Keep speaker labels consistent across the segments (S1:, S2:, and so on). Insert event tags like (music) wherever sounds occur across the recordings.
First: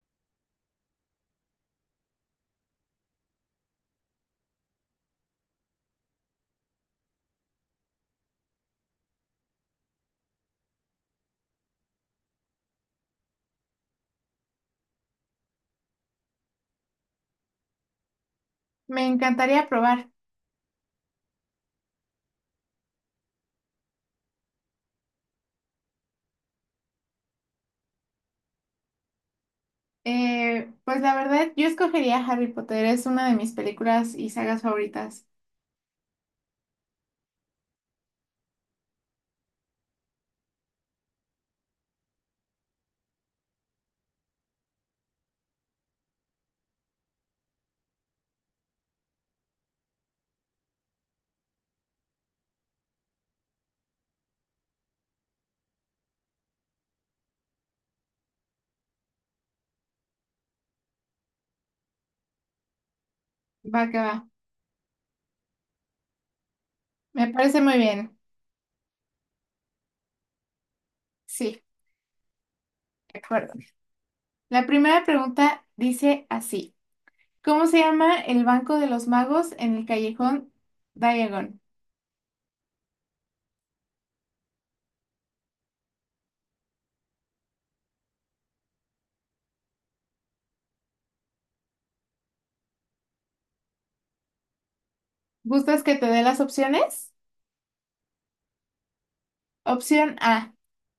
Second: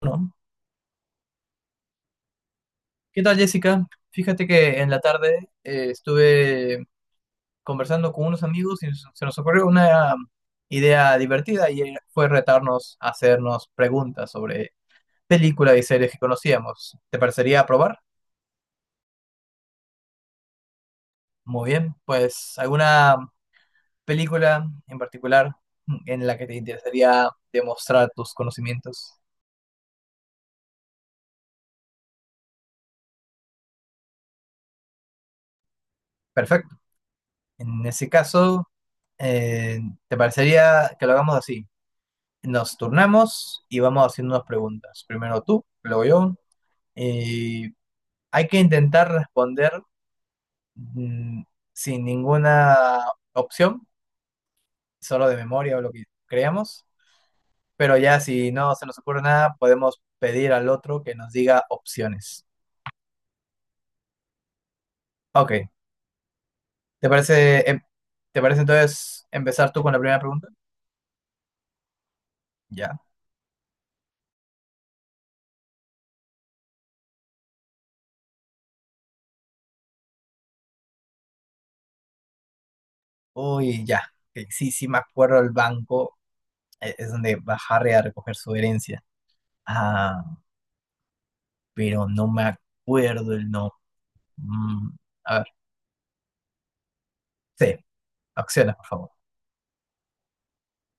S1: Bueno, ¿qué tal, Jessica? Fíjate que en la tarde estuve conversando con unos amigos y se nos ocurrió una idea divertida y fue retarnos a hacernos preguntas sobre películas y series que conocíamos. ¿Te parecería probar?
S2: Me encantaría probar.
S1: Muy bien, pues ¿alguna película en particular en la que te interesaría demostrar tus conocimientos?
S2: Pues la verdad, yo escogería Harry Potter. Es una de mis películas y sagas favoritas.
S1: Perfecto. En ese caso, eh, ¿te parecería que lo hagamos así? Nos turnamos y vamos haciendo unas preguntas. Primero tú, luego yo. Y hay que intentar responder mm, sin ninguna opción, solo de memoria o lo que creamos. Pero ya si no se nos ocurre nada, podemos pedir al otro que nos diga opciones.
S2: Va que va.
S1: Ok, ¿te
S2: Me parece
S1: parece,
S2: muy
S1: em-
S2: bien.
S1: te parece entonces empezar tú con la primera pregunta?
S2: Sí,
S1: Ya.
S2: de acuerdo. La primera pregunta dice así. ¿Cómo se llama el Banco de los Magos en el callejón Diagon?
S1: Uy, ya. Ok, sí, sí, me acuerdo el banco. Es donde va Harry a recoger su herencia. Ah, pero no me acuerdo el nombre. A ver,
S2: ¿Gustas que te dé las opciones?
S1: sí, acciones, por favor.
S2: Opción A,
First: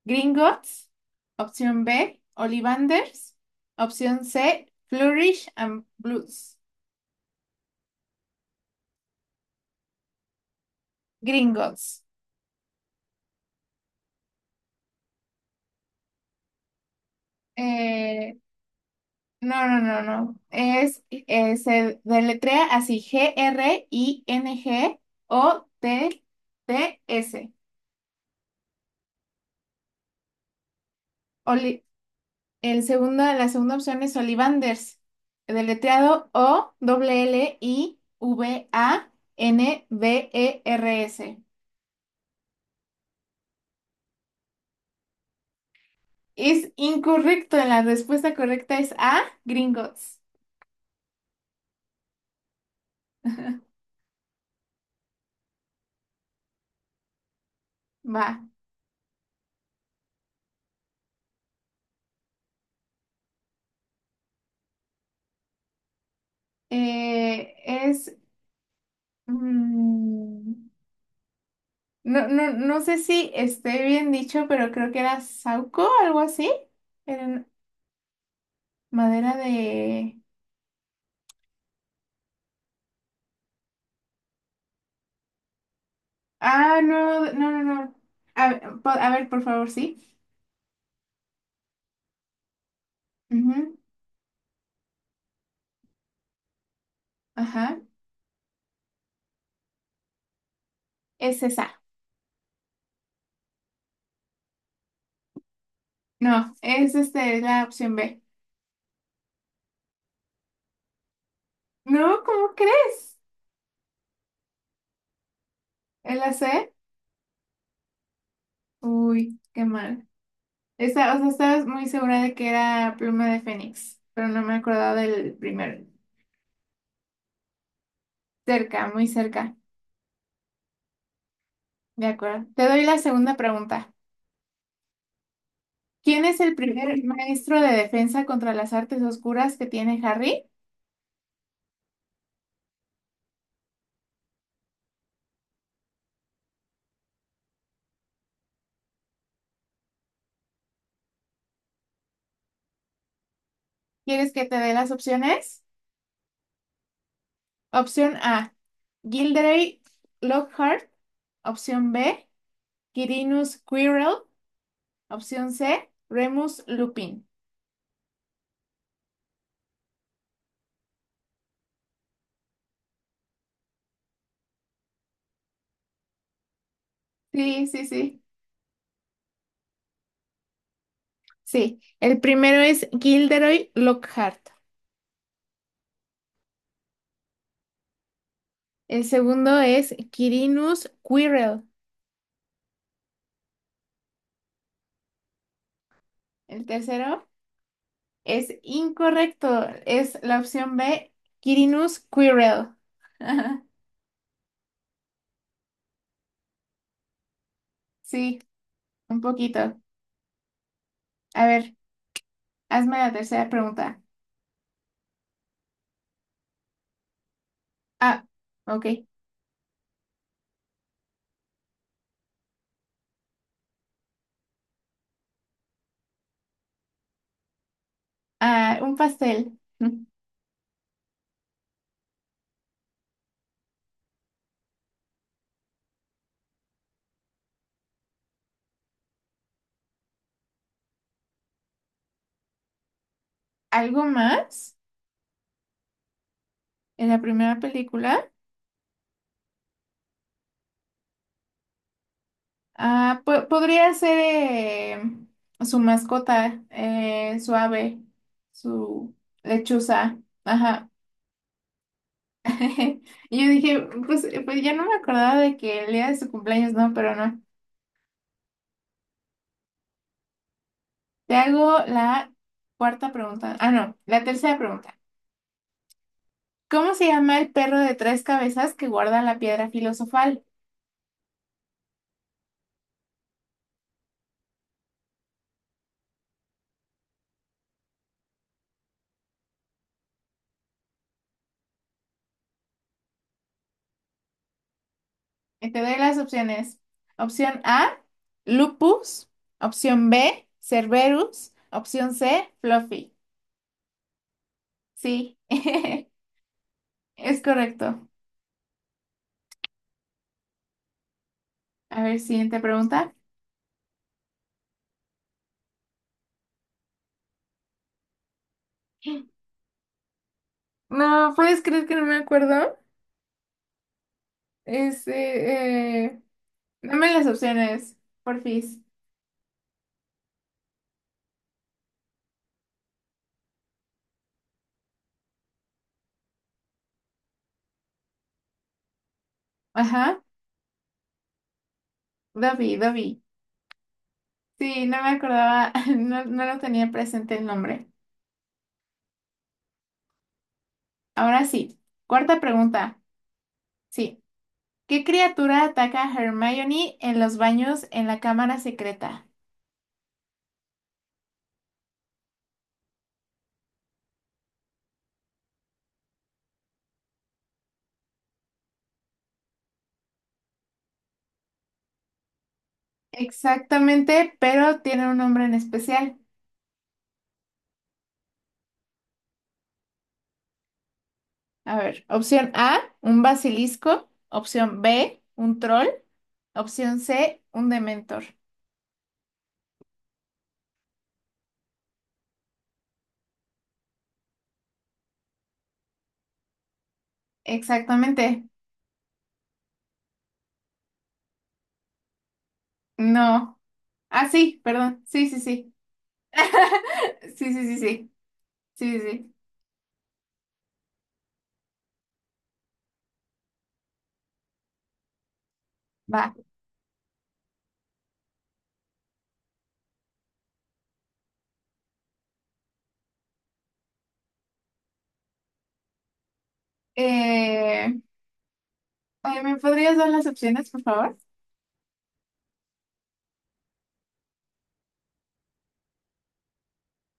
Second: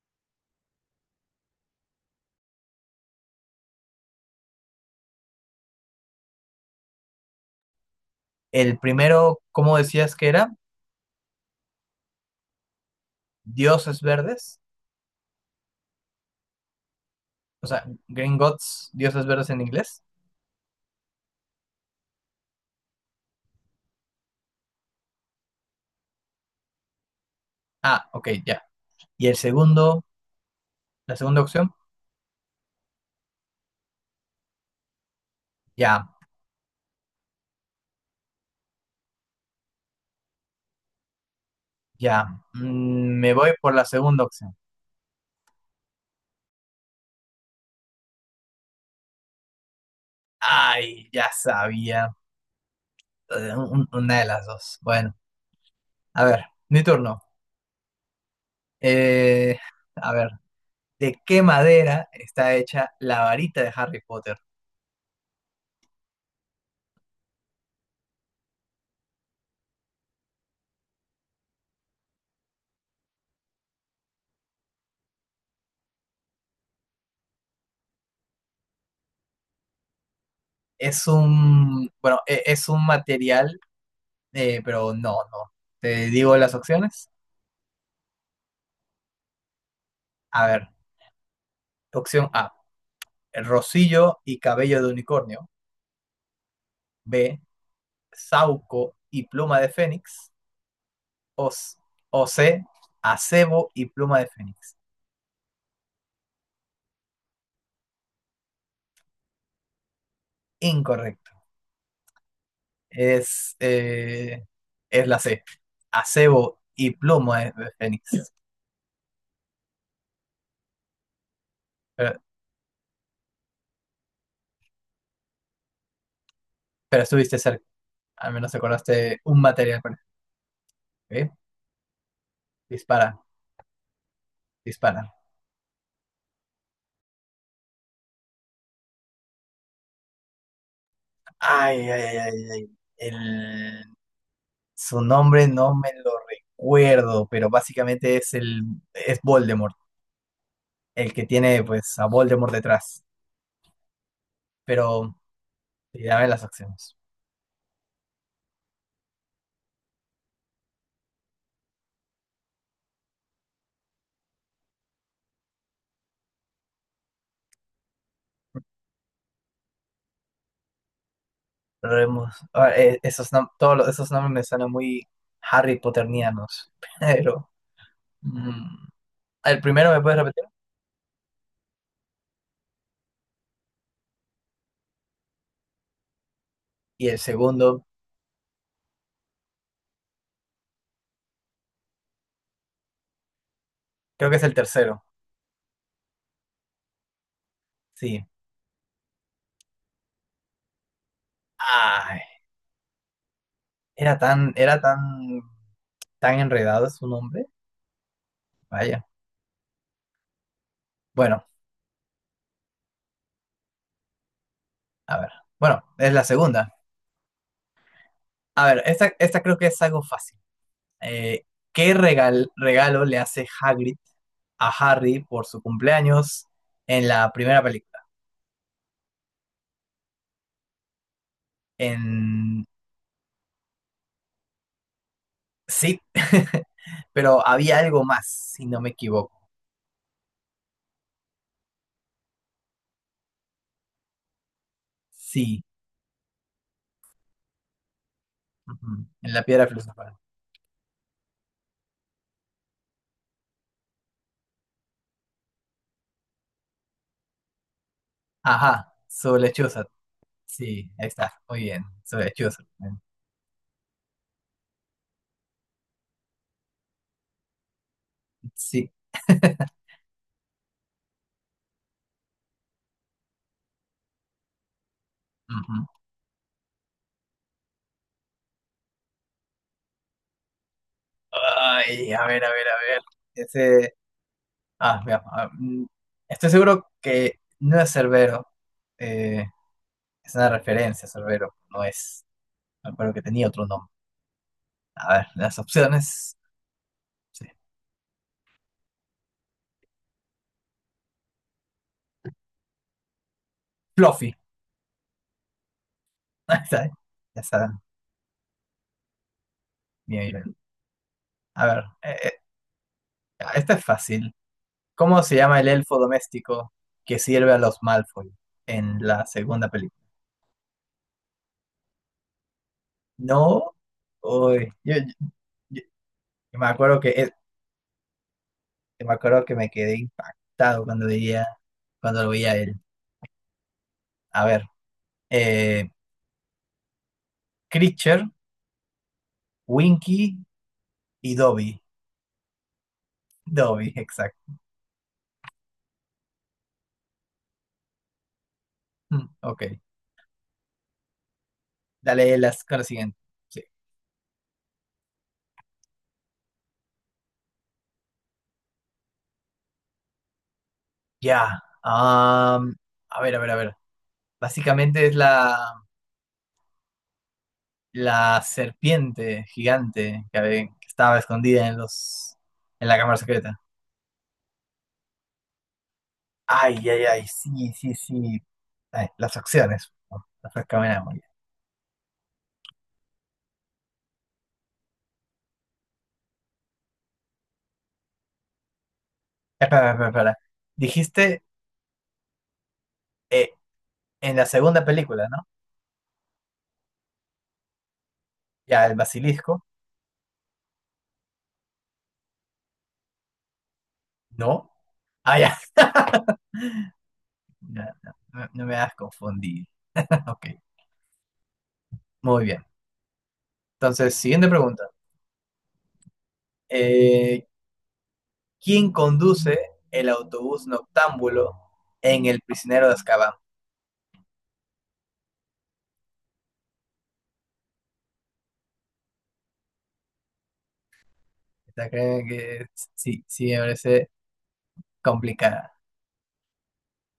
S2: Gringotts. Opción B, Ollivanders. Opción C, Flourish and Blues.
S1: El primero, ¿cómo decías que era?
S2: Gringotts.
S1: Dioses verdes, o sea, Green
S2: Eh,
S1: Gods, dioses verdes en
S2: No, no, no,
S1: inglés.
S2: no. Es, se deletrea así, G-R-I-N-G-O-T-T-S.
S1: Ah, ok, ya. Y el segundo, la segunda opción,
S2: Oli- el segundo, la segunda opción es Ollivanders,
S1: ya,
S2: deletreado o l l i v a n D e r s.
S1: ya. Me voy por la segunda opción.
S2: Es incorrecto, la respuesta correcta es A, Gringotts.
S1: Ay, ya sabía.
S2: (laughs)
S1: Una de las dos. Bueno, a ver, mi turno.
S2: Va.
S1: Eh, a ver, ¿de qué madera está hecha la varita de Harry Potter?
S2: Es... mm, No, no, no sé si esté bien dicho, pero creo que era Sauco, algo así. Era madera de...
S1: Es un, bueno, es un material, pero no, no. Te digo las
S2: Ah,
S1: opciones.
S2: no, no, no, no. A ver, por favor, sí.
S1: A ver, opción A, el
S2: Ujú.
S1: rocillo y cabello de unicornio. B,
S2: Ajá.
S1: sauco y pluma de fénix.
S2: Es
S1: O, s-
S2: esa.
S1: o C, acebo y pluma de fénix.
S2: No, es este, la opción B.
S1: Incorrecto.
S2: No, ¿cómo crees?
S1: Es, eh, es la C,
S2: ¿Es la
S1: acebo
S2: C?
S1: y pluma de fénix.
S2: Uy, qué mal. Esta, o sea, estaba muy
S1: Pero,
S2: segura de que era pluma de Fénix, pero no me acordaba del primero.
S1: pero estuviste cerca, al menos
S2: Cerca, muy
S1: acordaste un
S2: cerca.
S1: material. ¿Eh?
S2: De acuerdo. Te doy la
S1: Dispara,
S2: segunda pregunta.
S1: dispara.
S2: ¿Quién es el primer maestro de defensa contra las artes oscuras que tiene Harry?
S1: Ay, ay, ay, ay. El, su nombre no me lo recuerdo, pero básicamente es Voldemort, el que tiene pues a Voldemort detrás.
S2: ¿Quieres que te dé las
S1: Pero
S2: opciones?
S1: sí, dame las acciones.
S2: Opción A, Gilderoy Lockhart. Opción B, Quirinus Quirrell. Opción C, Remus Lupin.
S1: Esos nombres me suenan muy Harry Potternianos. (laughs) Pero
S2: Sí, sí, sí.
S1: mm, el primero me puedes repetir
S2: Sí, el primero es Gilderoy Lockhart.
S1: y el segundo
S2: El segundo es Quirinus Quirrell.
S1: creo que es el tercero.
S2: El tercero
S1: Sí.
S2: es incorrecto. Es la opción B, Quirinus
S1: Ay,
S2: Quirrell. (laughs)
S1: era tan enredado su nombre.
S2: Sí.
S1: Vaya.
S2: Un poquito.
S1: Bueno.
S2: A ver, hazme la tercera pregunta.
S1: A ver, bueno, es la segunda.
S2: Ah,
S1: A ver,
S2: ok.
S1: esta creo que es algo fácil. Eh, ¿Qué regalo le hace Hagrid a Harry por su cumpleaños en la primera película?
S2: Ah, un pastel. (laughs) Mm.
S1: En... Sí, (laughs) pero había algo más, si no me equivoco.
S2: ¿Algo más
S1: Sí,
S2: en la primera película?
S1: ujú, en la piedra filosofal.
S2: Ah, podría ser su mascota, su ave,
S1: Ajá,
S2: su
S1: su lechuza.
S2: lechuza.
S1: Sí,
S2: Ajá.
S1: ahí está, muy bien, su lechuza.
S2: (laughs) Y yo dije, pues ya no me acordaba de que el día de su cumpleaños, no, pero no.
S1: Sí.
S2: Te hago la cuarta pregunta. Ah, no, la tercera pregunta.
S1: Ujú.
S2: ¿Cómo se llama el perro de tres cabezas que guarda la piedra filosofal?
S1: Ay, a ver, a ver, a ver. Ese... Ah, vea, estoy seguro que no es Cerbero. eh, es una referencia a Cerbero, no es. Me acuerdo que tenía otro nombre. A ver, las
S2: Te doy las
S1: opciones.
S2: opciones.
S1: Sí,
S2: Opción A, Lupus. Opción B, Cerberus. Opción C, Fluffy.
S1: Fluffy.
S2: Sí, (laughs)
S1: (laughs) Ahí está, ¿eh?
S2: es
S1: Ya saben,
S2: correcto.
S1: mi nivel. A ver,
S2: A
S1: eh,
S2: ver,
S1: eh,
S2: siguiente pregunta.
S1: esta es fácil. ¿Cómo se llama el elfo doméstico que sirve a los Malfoy en la segunda película?
S2: No, ¿puedes creer que no me acuerdo?
S1: No. Uy, yo-
S2: Este, eh,
S1: yo me acuerdo que,
S2: Dame las
S1: eh,
S2: opciones, porfis.
S1: me acuerdo que me quedé impactado cuando lo veía a él. A ver. Eh, Creature,
S2: Ajá,
S1: Winky y Dobby.
S2: Dobby.
S1: Dobby, (laughs) exacto.
S2: Sí, no me acordaba, (laughs) no, no lo tenía presente el nombre.
S1: Ok.
S2: Ahora sí,
S1: Dale
S2: cuarta
S1: las, con la
S2: pregunta.
S1: siguiente. Sí.
S2: Sí. ¿Qué criatura ataca a Hermione en los baños en la cámara secreta?
S1: Ya. A ver, a ver, a ver. Básicamente es la serpiente gigante que estaba escondida en la cámara secreta.
S2: Exactamente, pero tiene un nombre en especial.
S1: Ay, ay, ay, sí, sí, sí. Ay, las acciones. No, las recaminamos ya.
S2: A ver, opción A, un basilisco. Opción B, un troll. Opción C, un dementor.
S1: Espera, espera, espera. Dijiste eh, en la segunda película, ¿no?
S2: Exactamente.
S1: Ya, el basilisco.
S2: No. Ah, sí,
S1: No.
S2: perdón. Sí,
S1: Ah,
S2: sí,
S1: ya.
S2: sí.
S1: (laughs)
S2: (laughs) Sí, sí, sí,
S1: Ya,
S2: sí.
S1: no, no me hagas
S2: Sí, sí, sí.
S1: confundir. (laughs) Ok, muy bien. Entonces, siguiente pregunta.
S2: Va.
S1: Eh, ¿quién conduce el autobús noctámbulo en El prisionero de Azkaban?
S2: Eh, Ay, ¿me podrías dar las opciones, por favor?
S1: Esta creo que sí, sí me parece complicada.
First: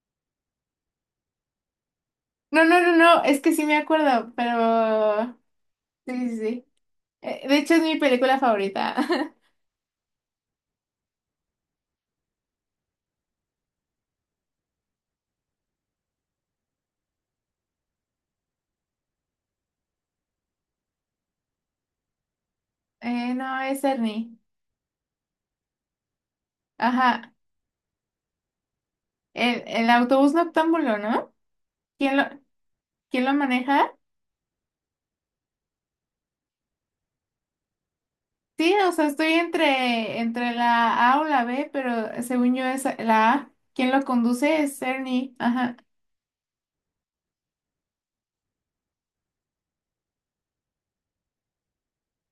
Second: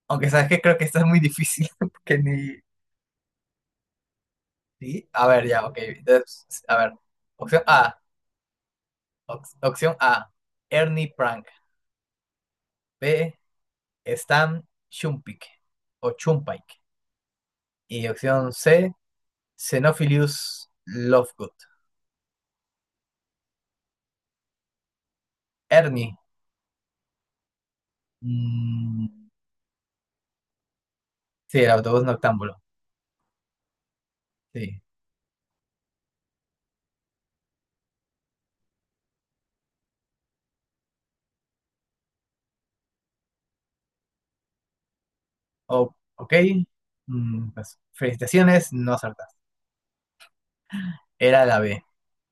S1: Aunque sabes que creo que esta es muy difícil. (laughs) porque ni...
S2: No, no, no, no. Es que sí me acuerdo,
S1: ¿Sí? A
S2: pero...
S1: ver, ya, ok.
S2: Sí, sí,
S1: Entonces,
S2: sí.
S1: a ver.
S2: De
S1: Opción
S2: hecho, es mi
S1: A.
S2: película favorita. (laughs)
S1: opción A. Ernie Prank. B. Stan Chumpike o Chumpike. Y opción C. Xenophilius Lovegood.
S2: No, es Ernie.
S1: Ernie.
S2: Ajá.
S1: mm,
S2: El autobús noctámbulo, ¿no?
S1: sí, el autobús
S2: ¿Quién lo,
S1: noctámbulo.
S2: ¿Quién lo maneja?
S1: Sí.
S2: Sí, o sea, entre la A o la B, pero según yo es la A. ¿Quién lo conduce? Es Ernie. Ajá.
S1: Ok. Pues, felicitaciones, no acertaste. Era la B.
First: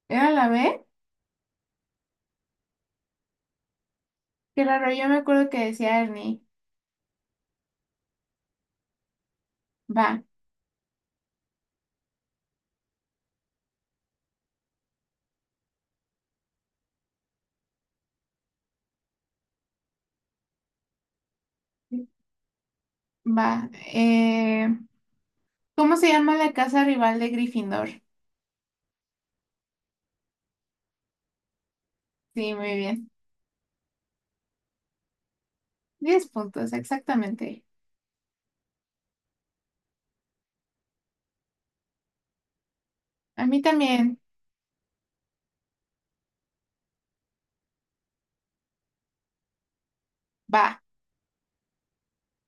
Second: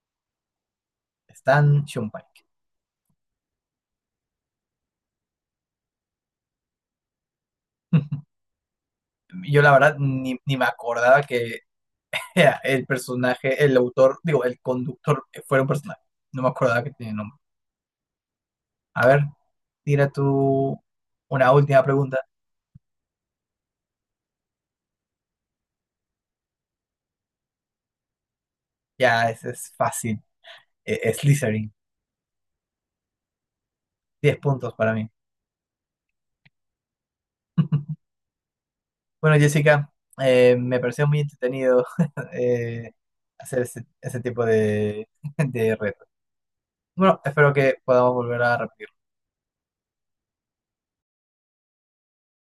S2: ¿Era la B?
S1: Stan Shumpike.
S2: Claro, yo me acuerdo que decía Ernie.
S1: (laughs) Yo la verdad
S2: Va,
S1: ni me acordaba que era el personaje, el autor, digo, el conductor fuera un personaje. No me acordaba que tenía nombre. A ver, tira tú una última pregunta.
S2: va. ¿Cómo se llama la casa rival de Gryffindor?
S1: Ya, ese es fácil. Es Slytherin.
S2: Sí, muy bien.
S1: 10 puntos para mí.
S2: 10 puntos, exactamente.
S1: (laughs) Bueno, Jessica, me pareció muy entretenido (laughs) eh,
S2: A
S1: hacer
S2: mí
S1: ese,
S2: también.
S1: ese tipo de, (laughs) de retos. Bueno, espero que podamos volver a repetir.
S2: Va.